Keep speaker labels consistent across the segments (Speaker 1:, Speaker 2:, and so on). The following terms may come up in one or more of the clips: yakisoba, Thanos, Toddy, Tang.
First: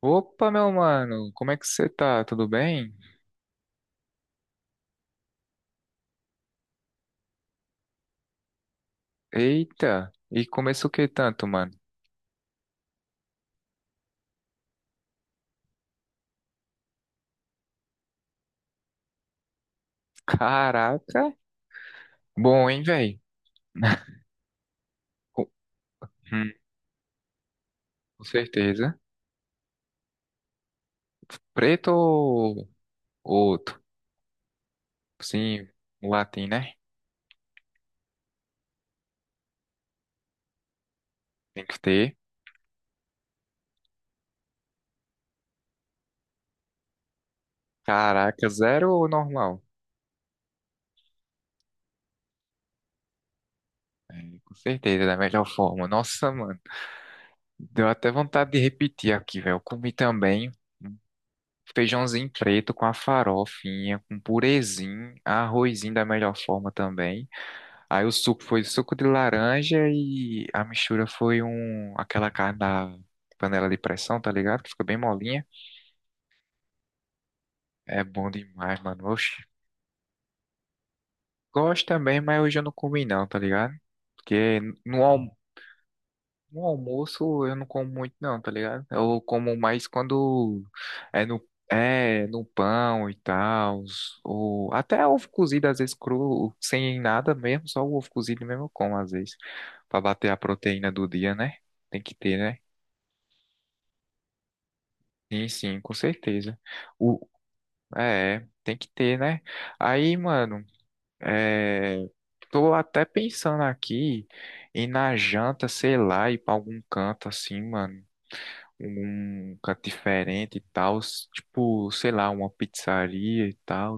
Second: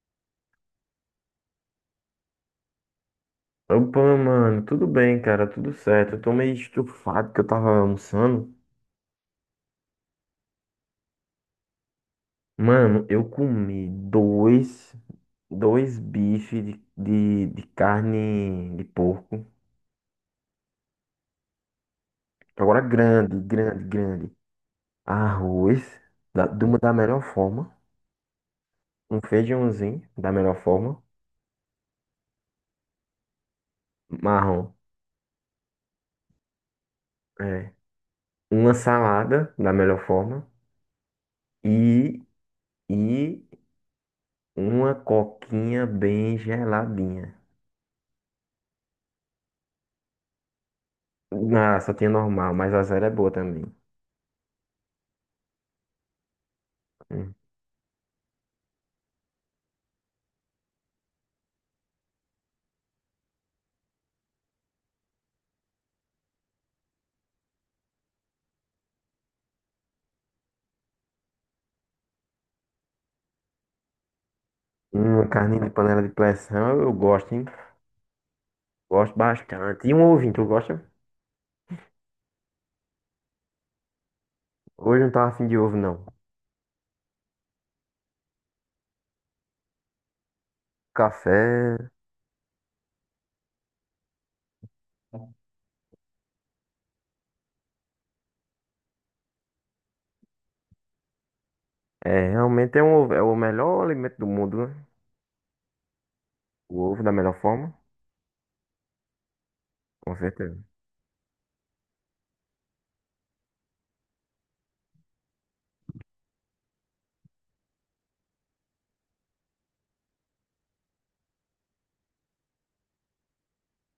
Speaker 1: Opa, meu mano, como é que você tá? Tudo bem?
Speaker 2: Opa, mano, tudo bem, cara, tudo certo. Eu tô meio estufado que eu tava almoçando.
Speaker 1: Eita, e começou o que tanto, mano?
Speaker 2: Mano, eu comi dois bifes de carne de porco.
Speaker 1: Caraca, bom,
Speaker 2: Agora
Speaker 1: hein, velho?
Speaker 2: grande, grande, grande.
Speaker 1: Com
Speaker 2: Arroz,
Speaker 1: hum,
Speaker 2: de uma da melhor forma.
Speaker 1: com certeza.
Speaker 2: Um feijãozinho, da melhor forma.
Speaker 1: Preto ou outro?
Speaker 2: Marrom,
Speaker 1: Sim, um latim, né?
Speaker 2: é. Uma salada, da melhor forma.
Speaker 1: Tem que ter.
Speaker 2: E, e uma coquinha bem geladinha.
Speaker 1: Caraca, zero ou normal?
Speaker 2: Ah, só tinha normal, mas a zero é boa também.
Speaker 1: É, com certeza, da melhor forma. Nossa, mano,
Speaker 2: Hum,
Speaker 1: deu até vontade de repetir aqui, velho. Eu comi também um feijãozinho preto com a farofinha, com purezinho, arrozinho da melhor forma também. Aí o suco foi suco de laranja e a mistura foi um aquela carne da panela de pressão, tá ligado? Que fica bem
Speaker 2: Uma
Speaker 1: molinha.
Speaker 2: carninha de panela de pressão, eu gosto, hein?
Speaker 1: É bom demais, mano.
Speaker 2: Gosto
Speaker 1: Oxi.
Speaker 2: bastante. E um ovinho, tu gosta?
Speaker 1: Gosto também, mas hoje eu não comi não, tá ligado? Porque
Speaker 2: Hoje
Speaker 1: no,
Speaker 2: eu não
Speaker 1: alm-
Speaker 2: tava afim de ovo, não.
Speaker 1: no almoço eu não como muito não, tá ligado? Eu como mais quando
Speaker 2: Café,
Speaker 1: é no pão e tal, ou até ovo cozido às vezes cru, sem nada mesmo, só o ovo cozido mesmo eu como às vezes, pra bater a proteína do dia, né? Tem que
Speaker 2: é,
Speaker 1: ter, né?
Speaker 2: realmente é, um, é o melhor alimento do mundo, né?
Speaker 1: Sim, sim, com certeza.
Speaker 2: O ovo da
Speaker 1: O,
Speaker 2: melhor forma,
Speaker 1: é, tem que ter, né? Aí,
Speaker 2: com certeza.
Speaker 1: mano, é, tô até pensando aqui na janta, sei lá, ir pra algum canto assim, mano. Um canto diferente e tal. Tipo, sei lá, uma pizzaria e tal.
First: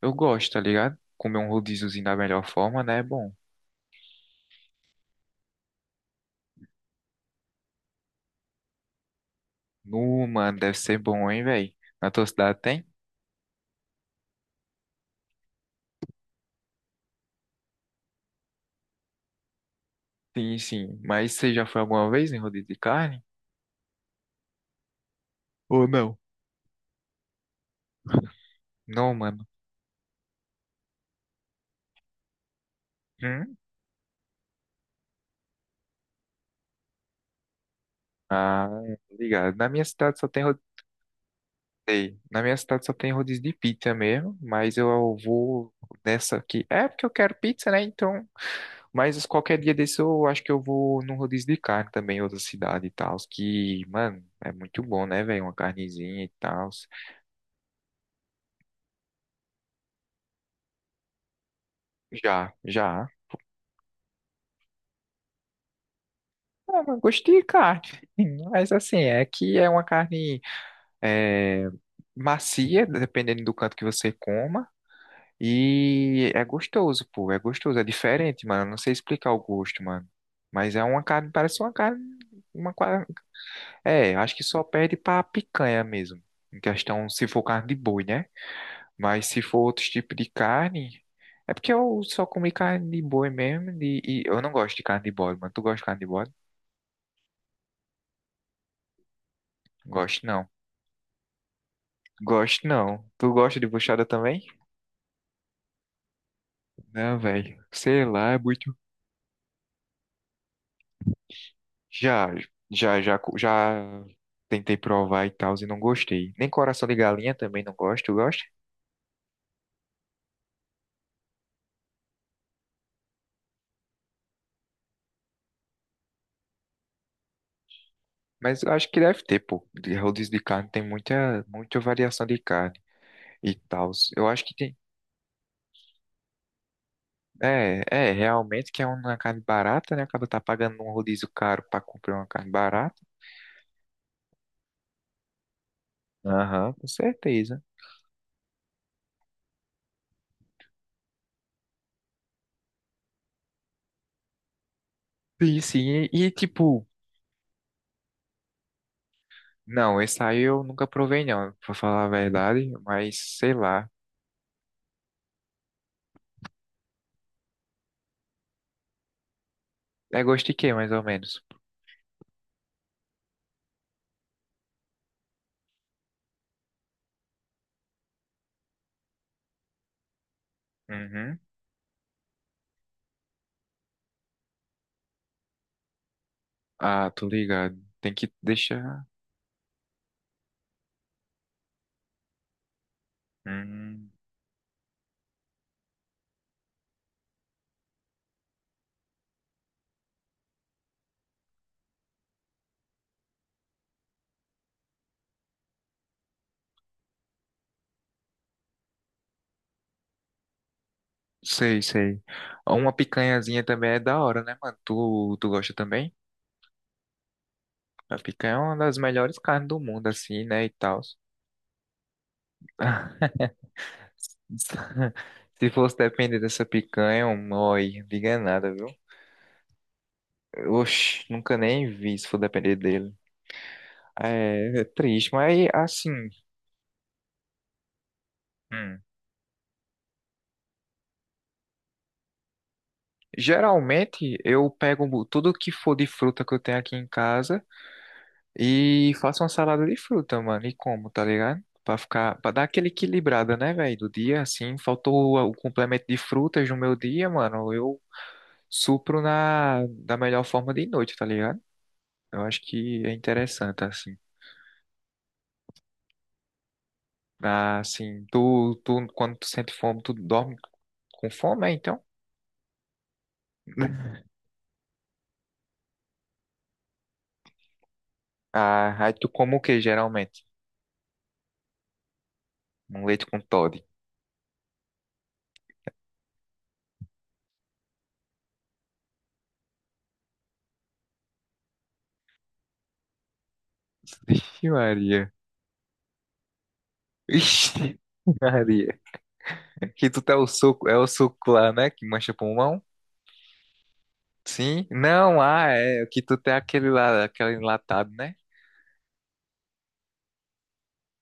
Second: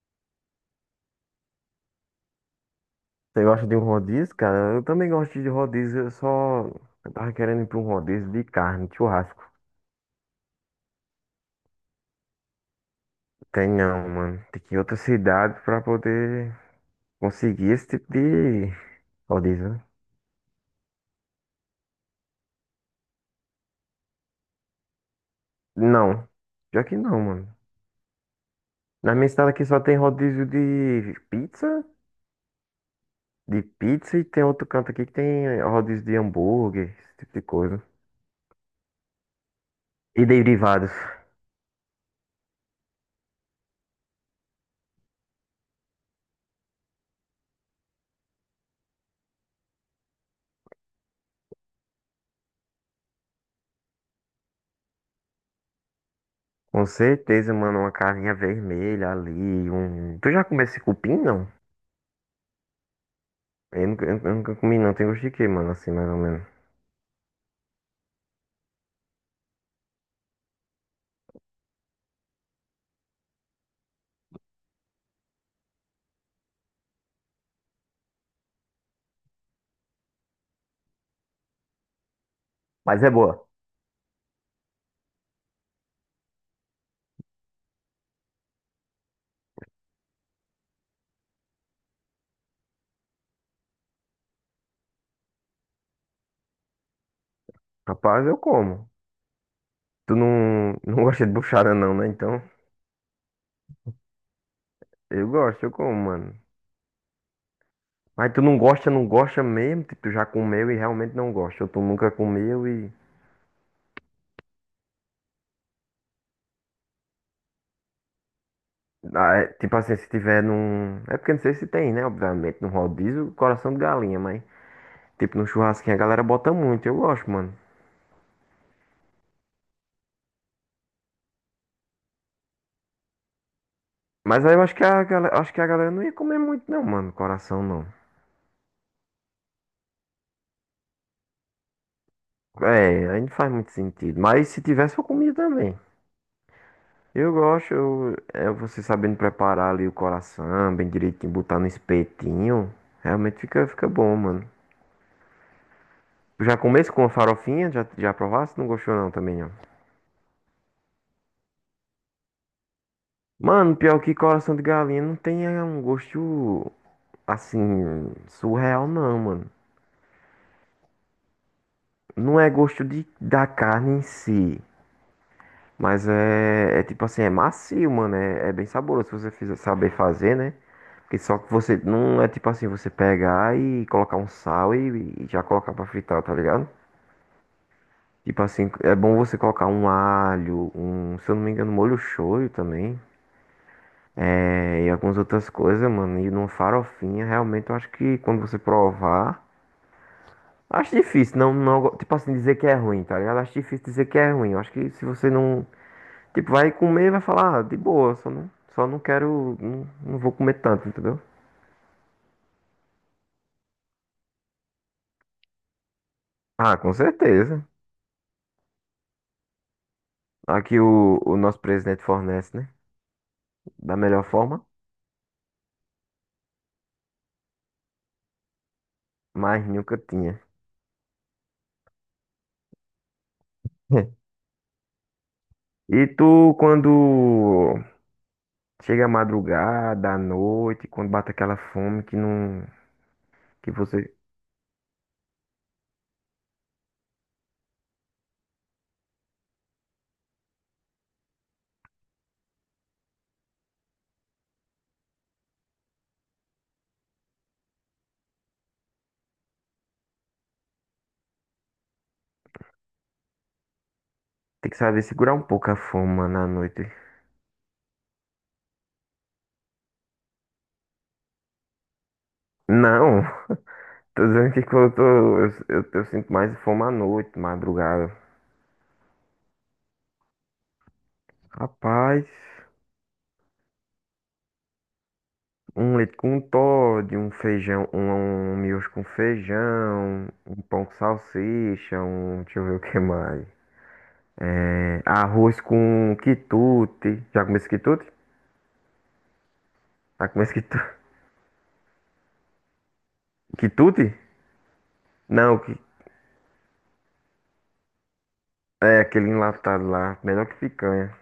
Speaker 1: Eu gosto, tá ligado? Comer um rodíziozinho da melhor forma, né? É bom.
Speaker 2: Você gosta de um rodízio, cara? Eu também gosto de rodízio, eu só... Eu tava querendo ir pra um rodízio de carne, churrasco.
Speaker 1: Nu, mano, deve ser bom, hein, velho? Na tua cidade tem?
Speaker 2: Tem não, mano. Tem que ir em outra cidade pra poder conseguir esse tipo de rodízio, né?
Speaker 1: Sim, sim. Mas você já foi alguma vez em rodízio de carne? Ou não?
Speaker 2: Não, já que não, mano.
Speaker 1: Não,
Speaker 2: Na minha
Speaker 1: mano.
Speaker 2: cidade aqui só tem rodízio de pizza,
Speaker 1: Hum?
Speaker 2: de pizza, e tem outro canto aqui que tem rodízio de hambúrguer, esse tipo de coisa.
Speaker 1: Ah, ligado. Na minha cidade só
Speaker 2: E
Speaker 1: tem rodeio.
Speaker 2: derivados.
Speaker 1: Na minha cidade só tem rodízio de pizza mesmo, mas eu vou nessa aqui. É porque eu quero pizza, né? Então, mas qualquer dia desse eu acho que eu vou num rodízio de carne também, em outra cidade e tal, que, mano, é muito bom, né, velho? Uma carnezinha e tal.
Speaker 2: Com certeza, mano, uma carninha vermelha ali, um... Tu já comeu esse cupim, não?
Speaker 1: Já, já.
Speaker 2: Eu nunca comi, não. Tem gosto de quê, mano, assim, mais ou menos.
Speaker 1: Ah, mas gostei de carne. Mas assim, é que é uma carne é, macia, dependendo do canto que você coma. E é gostoso, pô, é gostoso, é diferente, mano. Não sei explicar o gosto, mano. Mas é uma carne, parece uma carne, uma
Speaker 2: Mas
Speaker 1: qua-
Speaker 2: é boa.
Speaker 1: É, acho que só perde pra picanha mesmo. Em questão, se for carne de boi, né? Mas se for outros tipos de carne, é porque eu só comi carne de boi mesmo. E eu não gosto de carne de bode, mano. Tu gosta de carne de bode?
Speaker 2: Rapaz, eu como. Tu
Speaker 1: Gosto não.
Speaker 2: não, não gosta de buchada não, né? Então,
Speaker 1: Gosto não. Tu gosta de buchada também?
Speaker 2: eu gosto, eu como, mano.
Speaker 1: Não, velho. Sei
Speaker 2: Mas
Speaker 1: lá, é
Speaker 2: tu não
Speaker 1: muito.
Speaker 2: gosta, não gosta mesmo, tipo, tu já comeu e realmente não gosta. Ou tu nunca
Speaker 1: Já,
Speaker 2: comeu e...
Speaker 1: Já tentei provar e tal e não gostei. Nem coração de galinha também não gosto, eu gosto.
Speaker 2: Ah, é, tipo assim, se tiver num... É porque não sei se tem, né? Obviamente, num rodízio, coração de galinha, mas... Tipo, num churrasquinho a galera bota muito, eu gosto, mano.
Speaker 1: Mas eu acho que deve ter, pô. De rodízio de carne tem muita variação de carne e tal. Eu
Speaker 2: Mas
Speaker 1: acho
Speaker 2: aí
Speaker 1: que
Speaker 2: eu acho
Speaker 1: tem.
Speaker 2: que a galera, acho que a galera não ia comer muito, não, mano, coração não.
Speaker 1: Realmente que é uma carne barata, né? Acaba tá pagando um rodízio caro pra comprar uma carne barata.
Speaker 2: É, aí não faz muito sentido. Mas se tivesse, eu comia também.
Speaker 1: Aham, com
Speaker 2: Eu
Speaker 1: certeza.
Speaker 2: gosto, eu, é, você sabendo preparar ali o coração, bem direitinho, botar no espetinho. Realmente fica bom, mano.
Speaker 1: E sim, e, e,
Speaker 2: Já
Speaker 1: tipo,
Speaker 2: comesse com a farofinha? Já, já provasse? Não gostou, não, também, ó.
Speaker 1: não, esse aí eu nunca provei, não, pra falar a verdade, mas sei
Speaker 2: Mano,
Speaker 1: lá.
Speaker 2: pior que coração de galinha não tem é, um gosto assim surreal não, mano.
Speaker 1: É gosto de quê, mais ou menos?
Speaker 2: Não é gosto de, da carne em si, mas é, é tipo assim, é macio, mano. É, é bem saboroso se você fizer, saber fazer, né? Porque
Speaker 1: Uhum.
Speaker 2: só que você não é tipo assim, você pegar e colocar um sal e já colocar pra fritar, tá ligado?
Speaker 1: Ah, tô ligado. Tem que
Speaker 2: Tipo assim, é
Speaker 1: deixar.
Speaker 2: bom você colocar um alho, um, se eu não me engano, molho shoyu também,
Speaker 1: Hum,
Speaker 2: é, e algumas outras coisas, mano. E numa farofinha, realmente eu acho que quando você provar... Acho difícil, não, não, tipo assim, dizer que é ruim, tá ligado? Acho difícil dizer que é ruim. Eu acho que se você não, tipo, vai comer, vai falar, ah, de boa, só não quero, não, não vou comer tanto, entendeu?
Speaker 1: sei. Uma picanhazinha também é da hora, né, mano? Tu gosta também?
Speaker 2: Ah, com certeza.
Speaker 1: A picanha é uma das melhores carnes do mundo, assim, né, e
Speaker 2: Aqui
Speaker 1: tal.
Speaker 2: o nosso presidente fornece, né? Da melhor forma,
Speaker 1: Se fosse depender dessa picanha, é um oi, diga nada, viu?
Speaker 2: mas nunca tinha.
Speaker 1: Oxi, nunca nem vi se for depender dele. É, é triste, mas
Speaker 2: E
Speaker 1: assim,
Speaker 2: tu, quando
Speaker 1: hum,
Speaker 2: chega a madrugada, à noite, quando bate aquela fome que não, que você
Speaker 1: geralmente eu pego tudo que for de fruta que eu tenho aqui em casa. E faço uma salada de fruta, mano. E como, tá ligado? Pra ficar, pra dar aquele equilibrada, né, velho? Do dia, assim, faltou o complemento de frutas no meu dia, mano. Eu supro na, da melhor forma de noite, tá ligado? Eu acho que é interessante, assim.
Speaker 2: tem que saber segurar um pouco a fome, mano, à noite.
Speaker 1: Ah, assim, tu, quando tu sente fome, tu dorme com fome, é, então?
Speaker 2: Não, tô dizendo que quando eu tô... Eu sinto mais fome à noite, madrugada.
Speaker 1: Ah, aí tu como o que, geralmente?
Speaker 2: Rapaz,
Speaker 1: Um leite com Toddy.
Speaker 2: um leite com Toddy, um feijão, um miojo com feijão, um pão com salsicha, um... Deixa eu ver o que mais.
Speaker 1: Ixi,
Speaker 2: É,
Speaker 1: Maria.
Speaker 2: arroz com quitute. Já comeu esse
Speaker 1: Ixi,
Speaker 2: quitute?
Speaker 1: Maria. Que tu
Speaker 2: Já
Speaker 1: tá
Speaker 2: comeu
Speaker 1: o
Speaker 2: esse quitute?
Speaker 1: suco, é o suco lá, né? Que mancha pulmão.
Speaker 2: Quitute?
Speaker 1: Sim? Não,
Speaker 2: Não,
Speaker 1: ah,
Speaker 2: que,
Speaker 1: é. O que tu tem aquele lá, aquele enlatado, né?
Speaker 2: é aquele enlatado lá. Melhor que picanha.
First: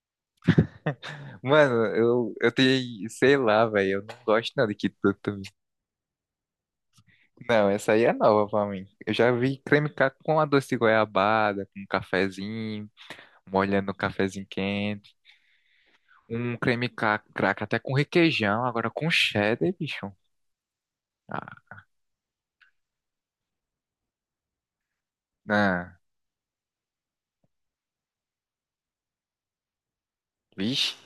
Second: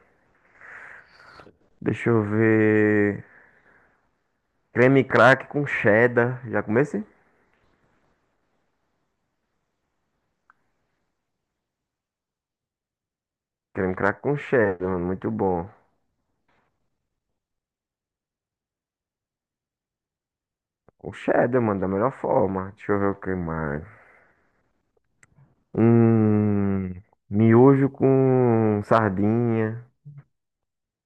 Speaker 1: Mano,
Speaker 2: Deixa eu
Speaker 1: eu tenho,
Speaker 2: ver.
Speaker 1: sei lá, velho, eu não gosto não de
Speaker 2: Creme
Speaker 1: quituto.
Speaker 2: crack com cheddar. Já comeu esse?
Speaker 1: Não, essa aí é nova pra mim. Eu já vi creme ca- com a doce de goiabada, com um cafezinho, molhando o
Speaker 2: Creme crack com
Speaker 1: cafezinho
Speaker 2: cheddar, mano.
Speaker 1: quente.
Speaker 2: Muito bom.
Speaker 1: Um creme ca- crack até com requeijão, agora com cheddar, bicho.
Speaker 2: O cheddar,
Speaker 1: Ah,
Speaker 2: mano, da melhor forma. Deixa eu ver o que mais.
Speaker 1: não.
Speaker 2: Hum, miojo com sardinha,
Speaker 1: Vixe,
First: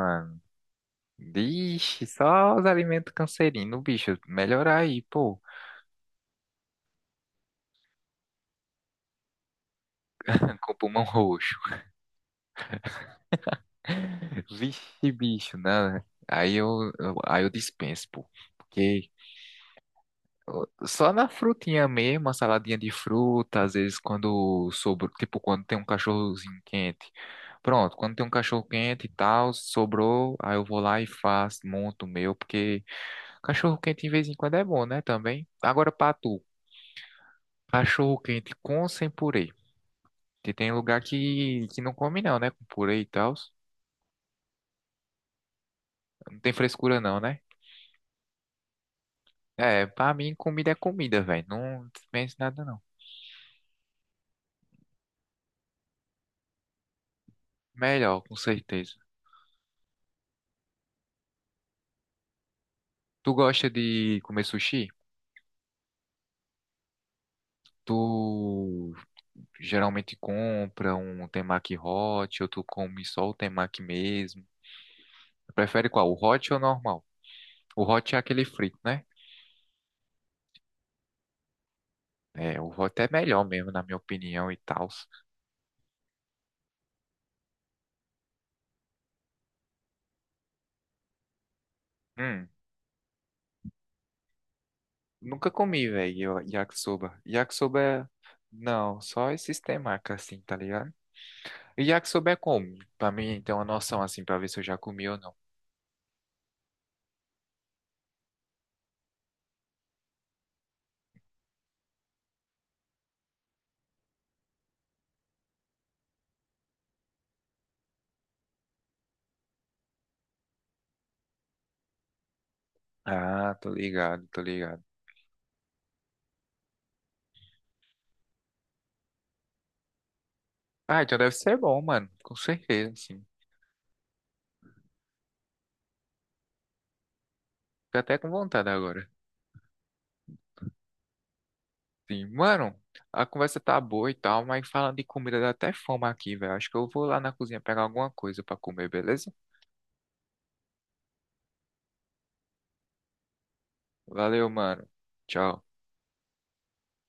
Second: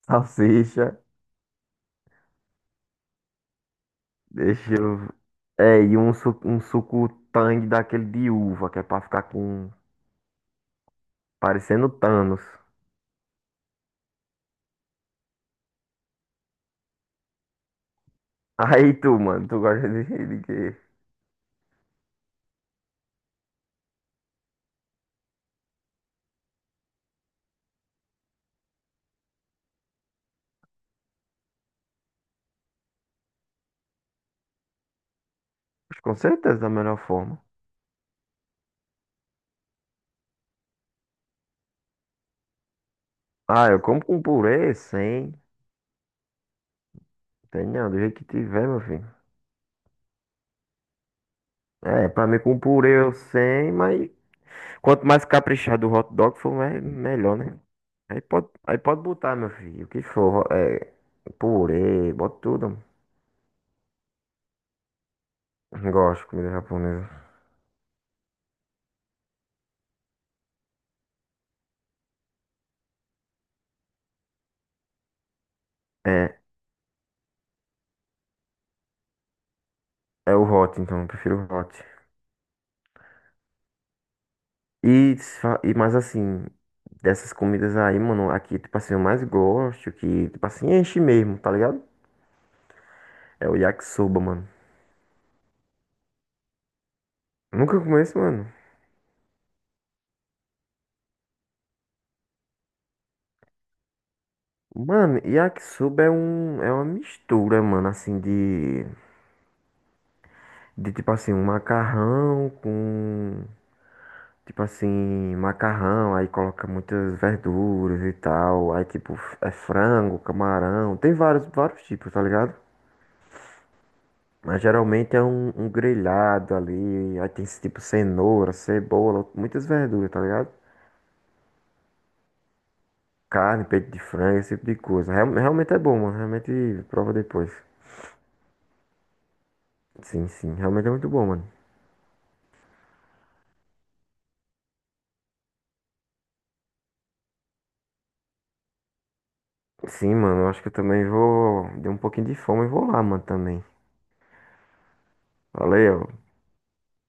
Speaker 2: salsicha.
Speaker 1: Vixe, só os alimentos cancerinos, bicho.
Speaker 2: Deixa
Speaker 1: Melhorar
Speaker 2: eu...
Speaker 1: aí, pô.
Speaker 2: É, e um, um suco tang daquele de uva, que é pra ficar com...
Speaker 1: Com pulmão roxo.
Speaker 2: parecendo Thanos.
Speaker 1: Vixe, bicho, né? Aí eu dispenso, pô.
Speaker 2: Aí
Speaker 1: Porque
Speaker 2: tu, mano, tu gosta de quê?
Speaker 1: só na frutinha mesmo, uma saladinha de fruta, às vezes quando sobrou, tipo quando tem um cachorrozinho quente. Pronto, quando tem um cachorro quente e tal, sobrou, aí eu vou lá e faço, monto o meu, porque cachorro quente de vez em quando é bom, né, também. Agora pra
Speaker 2: Com
Speaker 1: tu,
Speaker 2: certeza da melhor forma.
Speaker 1: cachorro quente com ou sem purê? Porque tem lugar que não come não, né, com purê e tal.
Speaker 2: Ah, eu como com purê, sem.
Speaker 1: Não tem frescura não, né?
Speaker 2: Tem não, do jeito que tiver, meu filho.
Speaker 1: É, pra mim comida é comida, velho. Não
Speaker 2: É, pra
Speaker 1: penso
Speaker 2: mim com
Speaker 1: nada não.
Speaker 2: purê eu sem, mas quanto mais caprichado o hot dog for, melhor, né?
Speaker 1: Melhor, com
Speaker 2: Aí
Speaker 1: certeza.
Speaker 2: pode botar, meu filho, o que for. É, purê, bota tudo.
Speaker 1: Tu gosta de comer sushi?
Speaker 2: Gosto de comida japonesa.
Speaker 1: Tu geralmente compra um temaki hot ou tu come só o temaki mesmo? Prefere qual? O
Speaker 2: É,
Speaker 1: hot ou o normal? O hot é aquele frito, né?
Speaker 2: é o hot, então, eu prefiro o hot.
Speaker 1: É, o hot é melhor mesmo, na minha opinião e tal.
Speaker 2: E, se fa- e mais assim, dessas comidas aí, mano, aqui, tipo assim, eu mais gosto, que, tipo assim, enche mesmo, tá ligado?
Speaker 1: Hum,
Speaker 2: É o yakisoba, mano.
Speaker 1: nunca comi, velho, yakisoba. Yakisoba
Speaker 2: Nunca comi
Speaker 1: é...
Speaker 2: esse, mano.
Speaker 1: Não, só esses temaki assim, tá ligado? E já que souber como, pra mim ter uma noção assim, pra ver se eu já comi
Speaker 2: Mano,
Speaker 1: ou não.
Speaker 2: yakisoba é um, é uma mistura, mano, assim, de tipo assim, um macarrão com... Tipo assim, macarrão, aí coloca muitas verduras e tal. Aí tipo, é frango, camarão. Tem vários tipos, tá ligado?
Speaker 1: Ah, tô
Speaker 2: Mas
Speaker 1: ligado.
Speaker 2: geralmente é um, um grelhado ali. Aí tem tipo cenoura, cebola, muitas verduras, tá ligado?
Speaker 1: Ah, então deve ser bom, mano, com certeza, sim.
Speaker 2: Carne, peito de frango, esse tipo de coisa. Realmente é bom, mano. Realmente prova depois.
Speaker 1: Tô até com vontade agora.
Speaker 2: Sim, sim. Realmente é muito bom, mano.
Speaker 1: Sim, mano, a conversa tá boa e tal, mas falando de comida dá até fome aqui, velho. Acho que eu vou lá na cozinha pegar alguma coisa pra comer, beleza?
Speaker 2: Sim, mano. Eu acho que eu também vou. Deu um pouquinho de fome e vou lá, mano, também.
Speaker 1: Valeu, mano. Tchau.
Speaker 2: Valeu.